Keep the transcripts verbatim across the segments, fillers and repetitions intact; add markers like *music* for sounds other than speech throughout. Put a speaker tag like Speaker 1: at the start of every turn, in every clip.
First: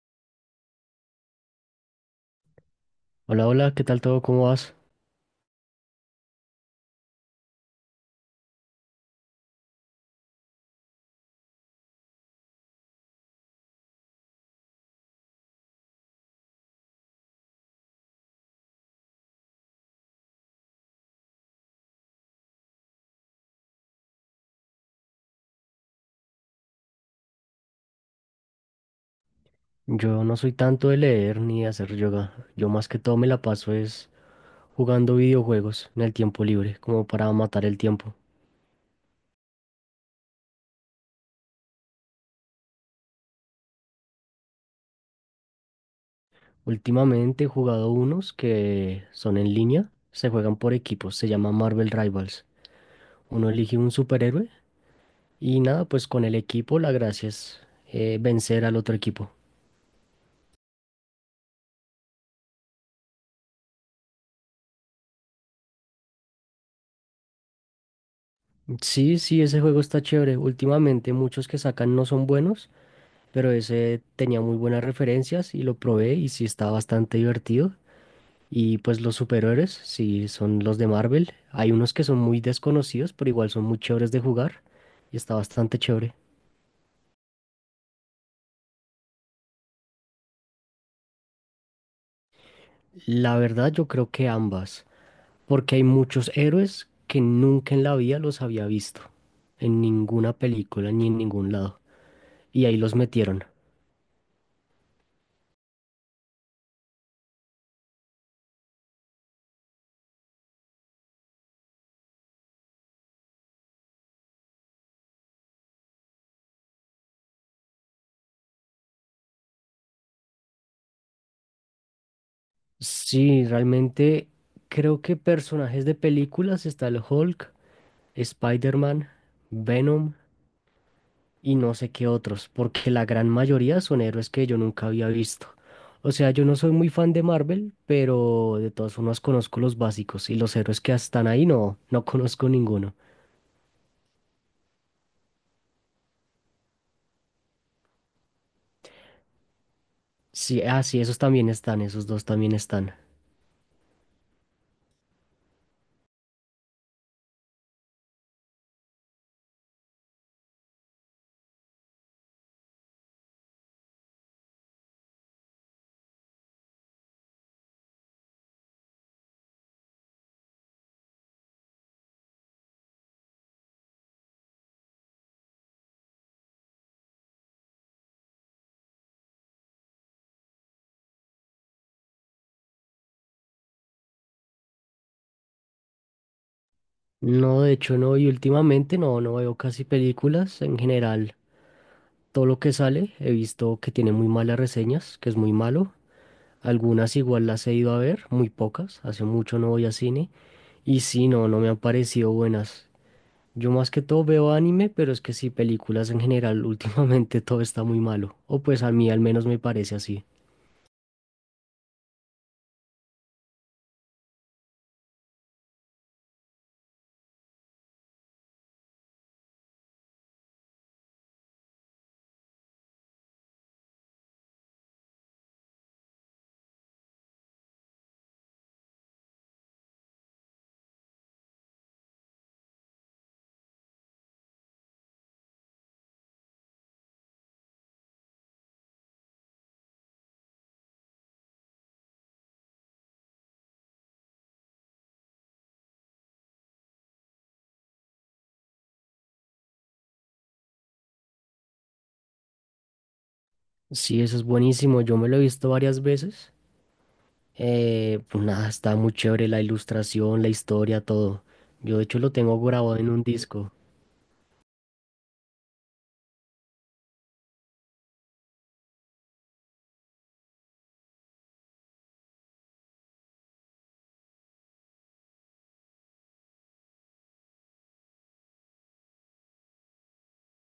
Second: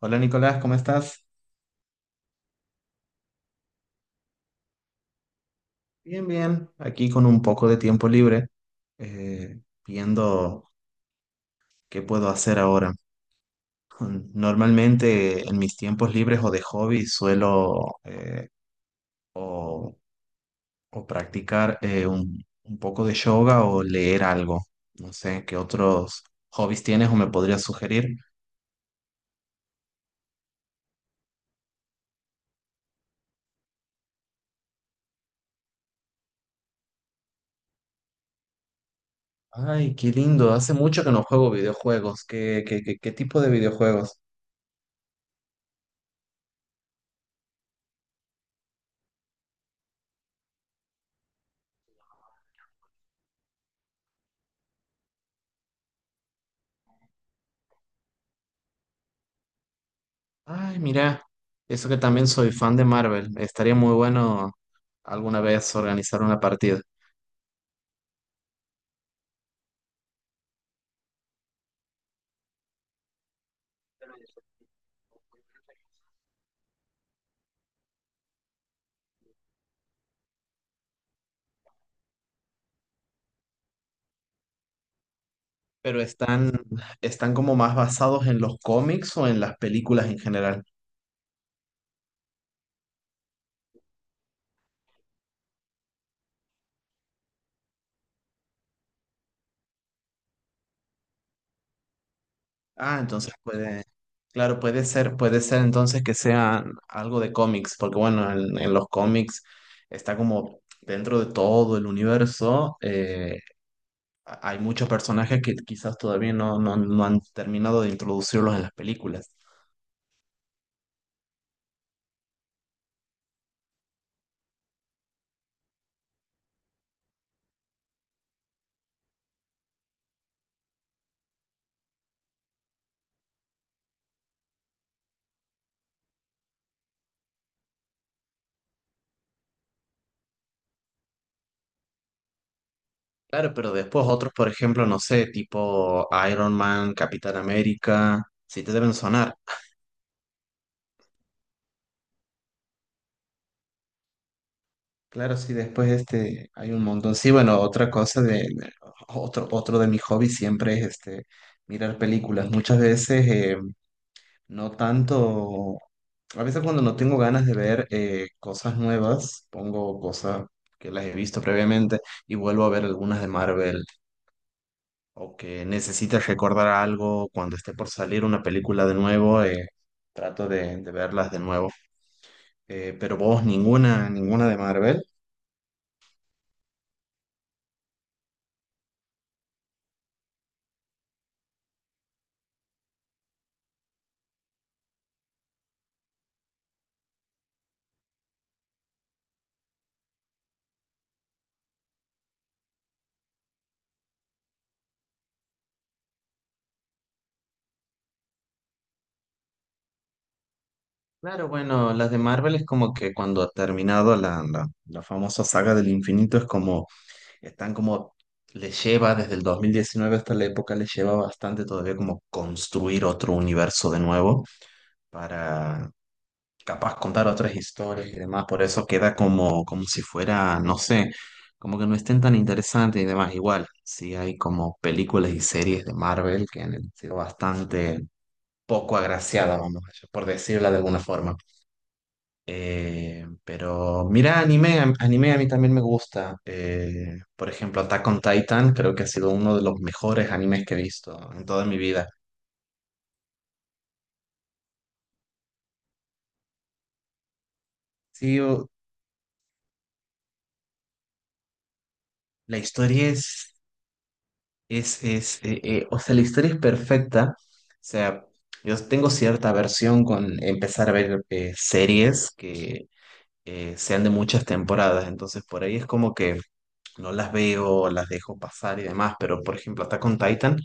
Speaker 1: Hola Nicolás, ¿cómo estás?
Speaker 2: Hola, hola, ¿qué tal todo? ¿Cómo vas?
Speaker 1: Bien, bien, aquí con un poco de tiempo libre, eh, viendo qué puedo hacer ahora. Mm, normalmente en mis tiempos libres o de hobby suelo, eh, o, o practicar eh, un, un poco de yoga o leer algo. No sé, ¿qué otros hobbies tienes o me podrías sugerir?
Speaker 2: Yo no soy tanto de leer ni de hacer yoga. Yo más que todo me la paso es jugando videojuegos en el tiempo libre, como para matar el tiempo.
Speaker 1: Ay, qué lindo, hace mucho que no juego videojuegos. ¿Qué, qué, qué, qué tipo de videojuegos?
Speaker 2: Últimamente he jugado unos que son en línea, se juegan por equipos, se llama Marvel Rivals. Uno elige un superhéroe y nada, pues con el equipo la gracia es eh, vencer al otro equipo.
Speaker 1: Ay, mira, eso que también soy fan de Marvel. Estaría muy bueno alguna vez organizar una partida.
Speaker 2: Sí, sí, ese juego está chévere. Últimamente muchos que sacan no son buenos, pero ese tenía muy buenas referencias y lo probé y sí está bastante divertido. Y pues los superhéroes, sí, son los de Marvel. Hay unos que son muy desconocidos, pero igual son muy chéveres de jugar y está bastante
Speaker 1: Pero
Speaker 2: chévere.
Speaker 1: están, están como más basados en los cómics o en las películas en general.
Speaker 2: La verdad, yo creo que ambas, porque hay muchos héroes que nunca en la vida los había visto, en ninguna película ni en ningún lado, y ahí los
Speaker 1: Ah, entonces
Speaker 2: metieron.
Speaker 1: puede, claro, puede ser, puede ser entonces que sea algo de cómics, porque bueno, en, en los cómics está como dentro de todo el universo. Eh, hay muchos personajes que quizás todavía no, no, no han terminado de introducirlos en las películas.
Speaker 2: Sí, realmente creo que personajes de películas está el Hulk, Spider-Man, Venom, y no sé qué otros, porque la gran mayoría son héroes que yo nunca había visto. O sea, yo no soy muy fan de Marvel, pero de todas formas conozco los básicos y los héroes que están ahí no, no conozco ninguno.
Speaker 1: Claro, pero después otros, por ejemplo, no sé, tipo Iron Man, Capitán América, sí te deben sonar.
Speaker 2: Sí, ah, sí, esos también están, esos dos también están.
Speaker 1: Claro, sí, después este hay un montón. Sí, bueno, otra cosa de de- otro otro de mis hobbies siempre es este mirar películas. Muchas veces, eh, no tanto, a veces cuando no tengo ganas de ver eh, cosas nuevas, pongo cosas que las he visto previamente y vuelvo a ver algunas de Marvel, o que necesites recordar algo cuando esté por salir una película de nuevo. Eh, trato de, de verlas de nuevo. Eh, pero vos, ninguna, ninguna de Marvel.
Speaker 2: No, de hecho no, y últimamente no, no veo casi películas en general. Todo lo que sale he visto que tiene muy malas reseñas, que es muy malo. Algunas igual las he ido a ver, muy pocas, hace mucho no voy a cine. Y sí, no, no me han parecido buenas. Yo más que todo veo anime, pero es que sí, películas en general, *laughs* últimamente todo está muy malo. O pues a mí al menos me parece así.
Speaker 1: Claro, bueno, las de Marvel es como que cuando ha terminado la, la, la famosa saga del infinito es como, están como, les lleva desde el dos mil diecinueve hasta la época, les lleva bastante todavía como construir otro universo de nuevo para, capaz contar otras historias y demás, por eso queda como, como si fuera, no sé, como que no estén tan interesantes y demás. Igual, sí hay como películas y series de Marvel que han sido bastante poco agraciadas, vamos, por decirla de alguna forma. Eh, pero mira, anime, a- anime a mí también me gusta. Eh, por ejemplo, Attack on Titan creo que ha sido uno de los mejores animes que he visto en toda mi vida.
Speaker 2: Sí, eso es buenísimo, yo me lo he visto varias veces. Eh,
Speaker 1: Sí,
Speaker 2: pues nada,
Speaker 1: o-
Speaker 2: está muy chévere la ilustración, la historia, todo. Yo de hecho lo
Speaker 1: la
Speaker 2: tengo
Speaker 1: historia
Speaker 2: grabado en un
Speaker 1: es...
Speaker 2: disco.
Speaker 1: Es, es, eh, eh, o sea, la historia es perfecta. O sea, yo tengo cierta aversión con empezar a ver eh, series que eh, sean de muchas temporadas. Entonces, por ahí es como que no las veo, las dejo pasar y demás. Pero, por ejemplo, Attack on Titan,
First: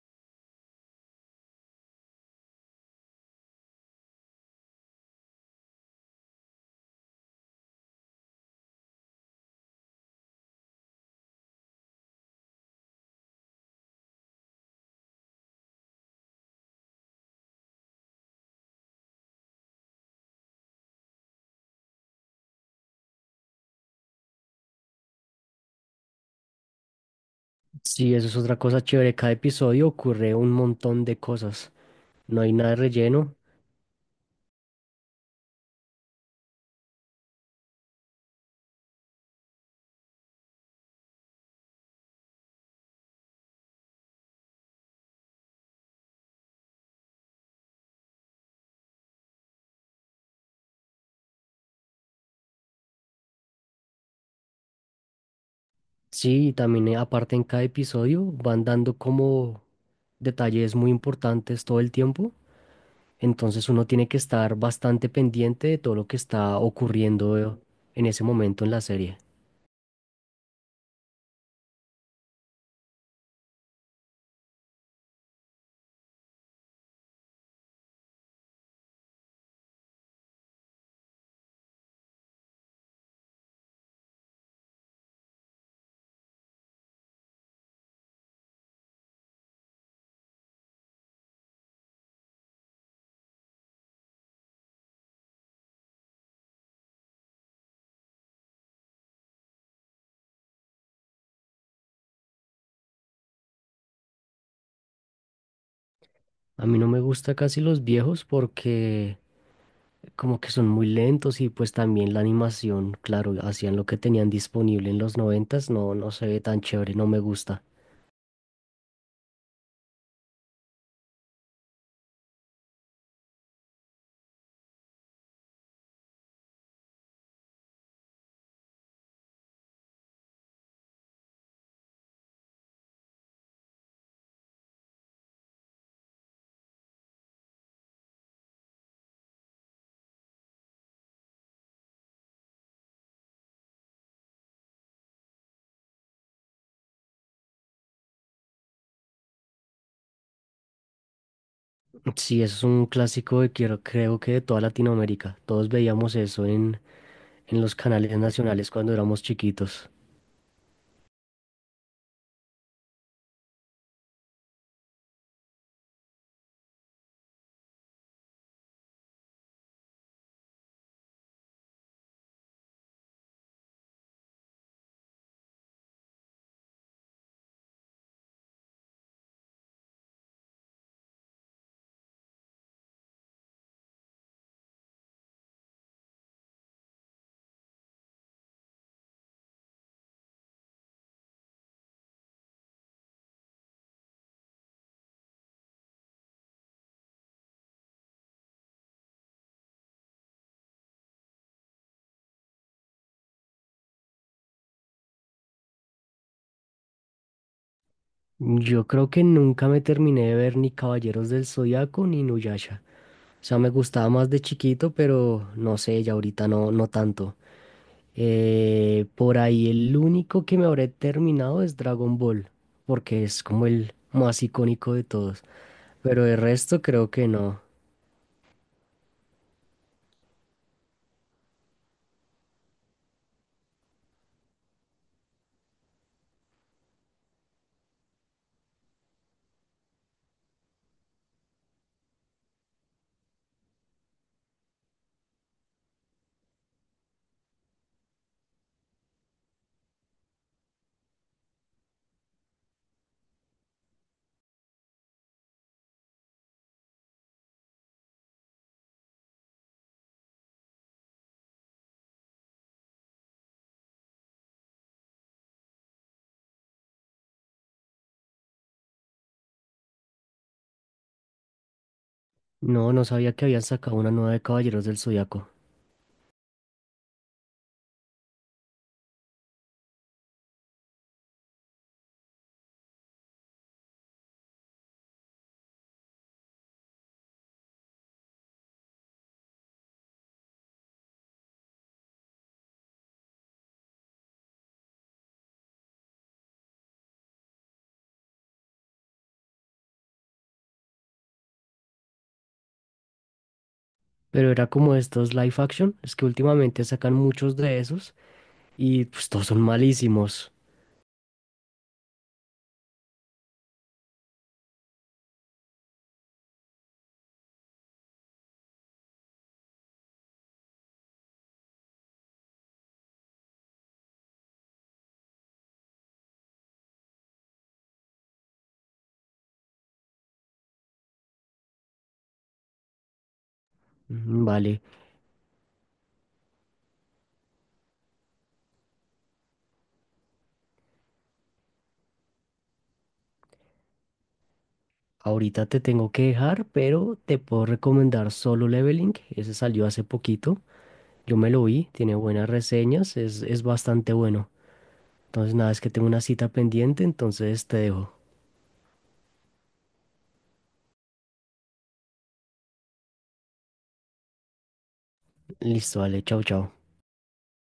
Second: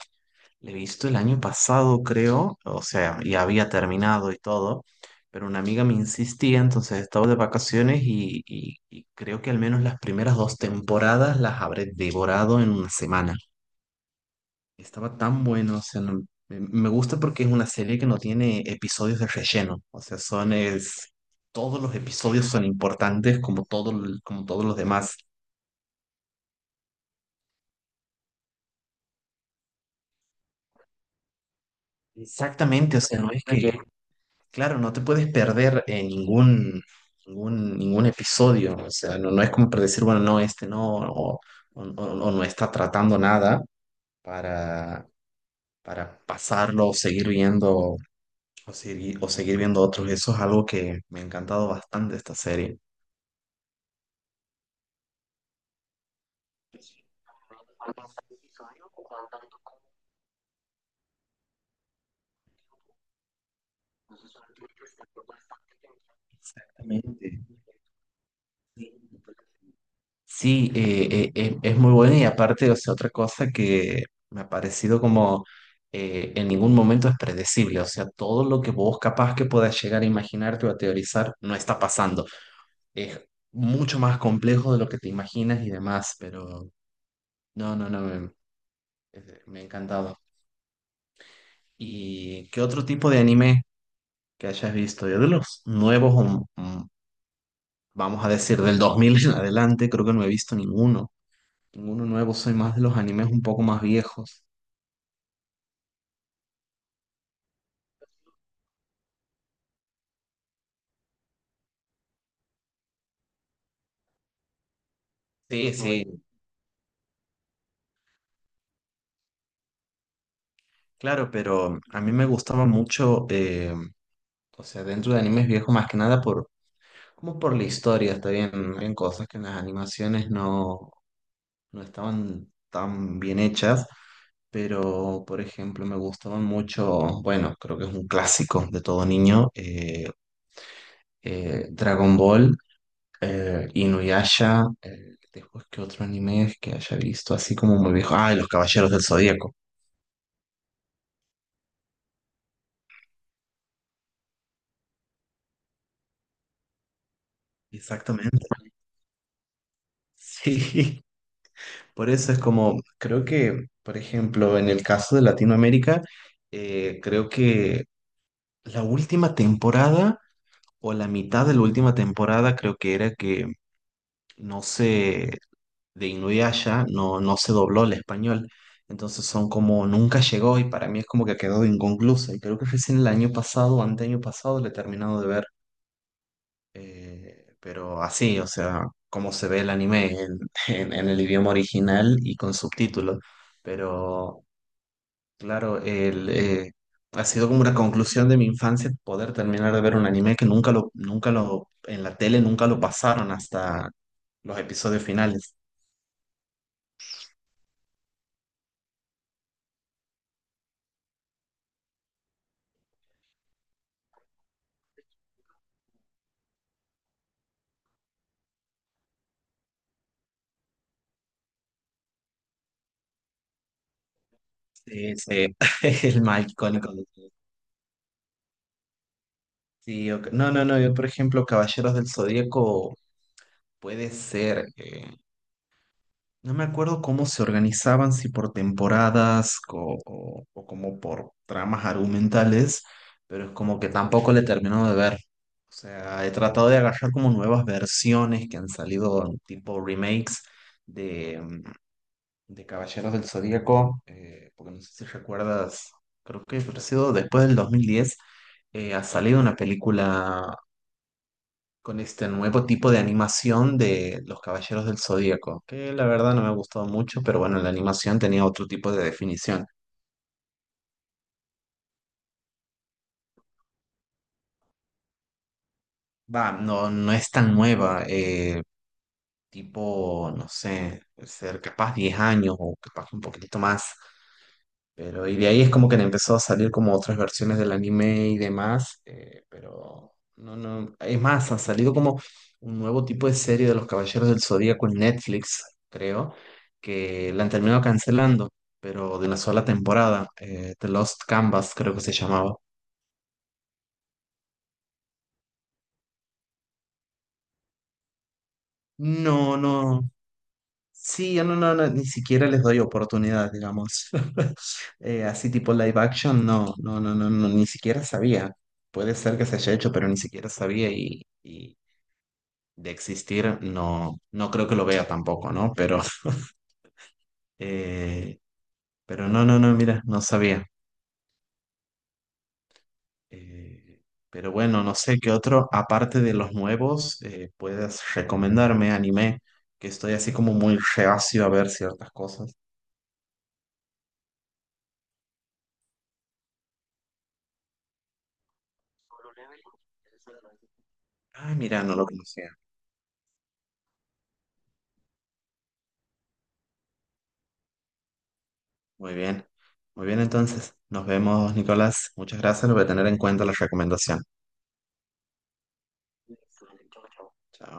Speaker 1: la he visto el año pasado, creo. O sea, y había terminado y todo. Pero una amiga me insistía, entonces estaba de vacaciones y, y y creo que al menos las primeras dos temporadas las habré devorado en una semana. Estaba tan bueno, o sea, no, me me gusta porque es una serie que no tiene episodios de relleno, o sea, son es, todos los episodios son importantes como todo, el- como todos los demás.
Speaker 2: Sí, eso es otra cosa chévere. Cada episodio ocurre un montón de cosas. No hay nada de
Speaker 1: Exactamente, o sea, no
Speaker 2: relleno.
Speaker 1: es que... Ok, claro, no te puedes perder en ningún, ningún, ningún episodio, o sea, no, no es como para decir, bueno, no, este no, o, o- o no está tratando nada para, para pasarlo o seguir viendo o seguir, o seguir viendo otros. Eso es algo que me ha encantado bastante de esta serie.
Speaker 2: Sí, y también eh, aparte en cada episodio van dando como detalles muy importantes todo el tiempo. Entonces uno tiene que estar bastante pendiente de todo lo que está
Speaker 1: Exactamente.
Speaker 2: ocurriendo en ese momento en la serie.
Speaker 1: Sí, eh, eh, eh, es muy bueno y aparte, o sea, otra cosa que me ha parecido como eh, en ningún momento es predecible, o sea, todo lo que vos capaz que puedas llegar a imaginarte o a teorizar no está pasando. Es mucho más complejo de lo que te imaginas y demás, pero no, no, no, me, es- me ha encantado. ¿Y qué otro tipo de anime que hayas visto? Yo de los nuevos, um, um, vamos a decir, del dos mil en adelante, creo que no he visto ninguno. Ninguno nuevo, soy más de los animes un poco más viejos.
Speaker 2: A mí no me gusta casi los viejos porque como que son muy lentos y pues también la animación, claro, hacían lo que tenían disponible en los noventas,
Speaker 1: Sí,
Speaker 2: no, no se
Speaker 1: sí,
Speaker 2: ve tan chévere, no me gusta.
Speaker 1: claro, pero a mí me gustaba mucho, eh, o sea, dentro de animes viejos más que nada por, como por la historia, está bien, en cosas que en las animaciones no, no estaban tan bien hechas. Pero, por ejemplo, me gustaban mucho, bueno, creo que es un clásico de todo niño, eh, eh, Dragon Ball, eh, Inuyasha, eh, después que otro anime es que haya visto así como muy viejo. Ah, y Los Caballeros del Zodíaco.
Speaker 2: Sí, eso es un clásico de quiero, creo que de toda Latinoamérica. Todos veíamos eso en, en los canales
Speaker 1: Exactamente.
Speaker 2: nacionales cuando éramos chiquitos.
Speaker 1: Sí. *laughs* Por eso es como, creo que, por ejemplo, en el caso de Latinoamérica, eh, creo que la última temporada o la mitad de la última temporada creo que era que no sé, de Inuyasha no, no se dobló el español. Entonces son como nunca llegó y para mí es como que quedó inconclusa. Y creo que recién el año pasado, o anteaño pasado, le he terminado de ver. Eh, pero así, o sea, como se ve el anime en, *laughs* en- en el idioma original y con subtítulos. Pero claro, el, eh, ha sido como una conclusión de mi infancia poder terminar de ver un anime que nunca lo, nunca lo, en la tele nunca lo pasaron hasta los episodios finales.
Speaker 2: Yo creo que nunca me terminé de ver ni Caballeros del Zodiaco ni Nuyasha. O sea, me gustaba más de chiquito, pero no sé, ya ahorita no, no tanto. Eh, por ahí el único que me habré terminado es Dragon Ball, porque es como el más icónico de
Speaker 1: Sí,
Speaker 2: todos.
Speaker 1: sí, *laughs*
Speaker 2: Pero
Speaker 1: el
Speaker 2: el
Speaker 1: más
Speaker 2: resto
Speaker 1: icónico
Speaker 2: creo
Speaker 1: de
Speaker 2: que
Speaker 1: todos.
Speaker 2: no.
Speaker 1: Sí, ok. No, no, no, yo por ejemplo, Caballeros del Zodíaco puede ser, eh, no me acuerdo cómo se organizaban, si por temporadas co- o, o como por tramas argumentales, pero es como que tampoco le termino de ver. O sea, he tratado de agarrar como nuevas versiones que han salido tipo remakes de, mm, de Caballeros del Zodíaco, eh, porque no sé si recuerdas, creo que ha sido después del dos mil diez, eh, ha salido una película con este nuevo tipo de animación de Los Caballeros del Zodíaco, que la verdad no me ha gustado mucho, pero bueno, la animación tenía otro tipo de definición.
Speaker 2: No, no sabía que habían sacado una nueva de Caballeros del Zodiaco.
Speaker 1: Va, no, no es tan nueva, eh, tipo, no sé, ser capaz diez años o capaz un poquitito más. Pero, y de ahí es como que le empezó a salir como otras versiones del anime y demás, eh, pero no, no, es más, ha salido como un nuevo tipo de serie de los Caballeros del Zodíaco en Netflix, creo, que la han terminado cancelando, pero de una sola temporada, eh, The Lost Canvas creo que se llamaba.
Speaker 2: Pero era como estos live action, es que últimamente sacan muchos de esos y pues todos son
Speaker 1: No, no.
Speaker 2: malísimos.
Speaker 1: Sí, yo no, no, no, ni siquiera les doy oportunidad, digamos. *laughs* Eh, así tipo live action, no, no, no, no, no, ni siquiera sabía. Puede ser que se haya hecho, pero ni siquiera sabía y, y de existir no, no creo que lo vea tampoco, ¿no? Pero, *laughs* eh, pero no, no, no, mira, no sabía. Eh,
Speaker 2: Mm,
Speaker 1: pero
Speaker 2: vale,
Speaker 1: bueno, no sé qué otro, aparte de los nuevos, eh, puedes recomendarme anime, que estoy así como muy reacio a ver ciertas cosas.
Speaker 2: ahorita te tengo que dejar, pero te puedo recomendar Solo Leveling, ese salió hace poquito. Yo me
Speaker 1: Ah,
Speaker 2: lo
Speaker 1: mira,
Speaker 2: vi,
Speaker 1: no lo
Speaker 2: tiene buenas
Speaker 1: conocía.
Speaker 2: reseñas, es, es bastante bueno. Entonces, nada, es que tengo una cita pendiente, entonces te dejo.
Speaker 1: Muy bien. Muy bien, entonces. Nos vemos, Nicolás. Muchas gracias. Lo voy a tener en cuenta la recomendación.
Speaker 2: Listo, vale, chao, chao.
Speaker 1: Chao.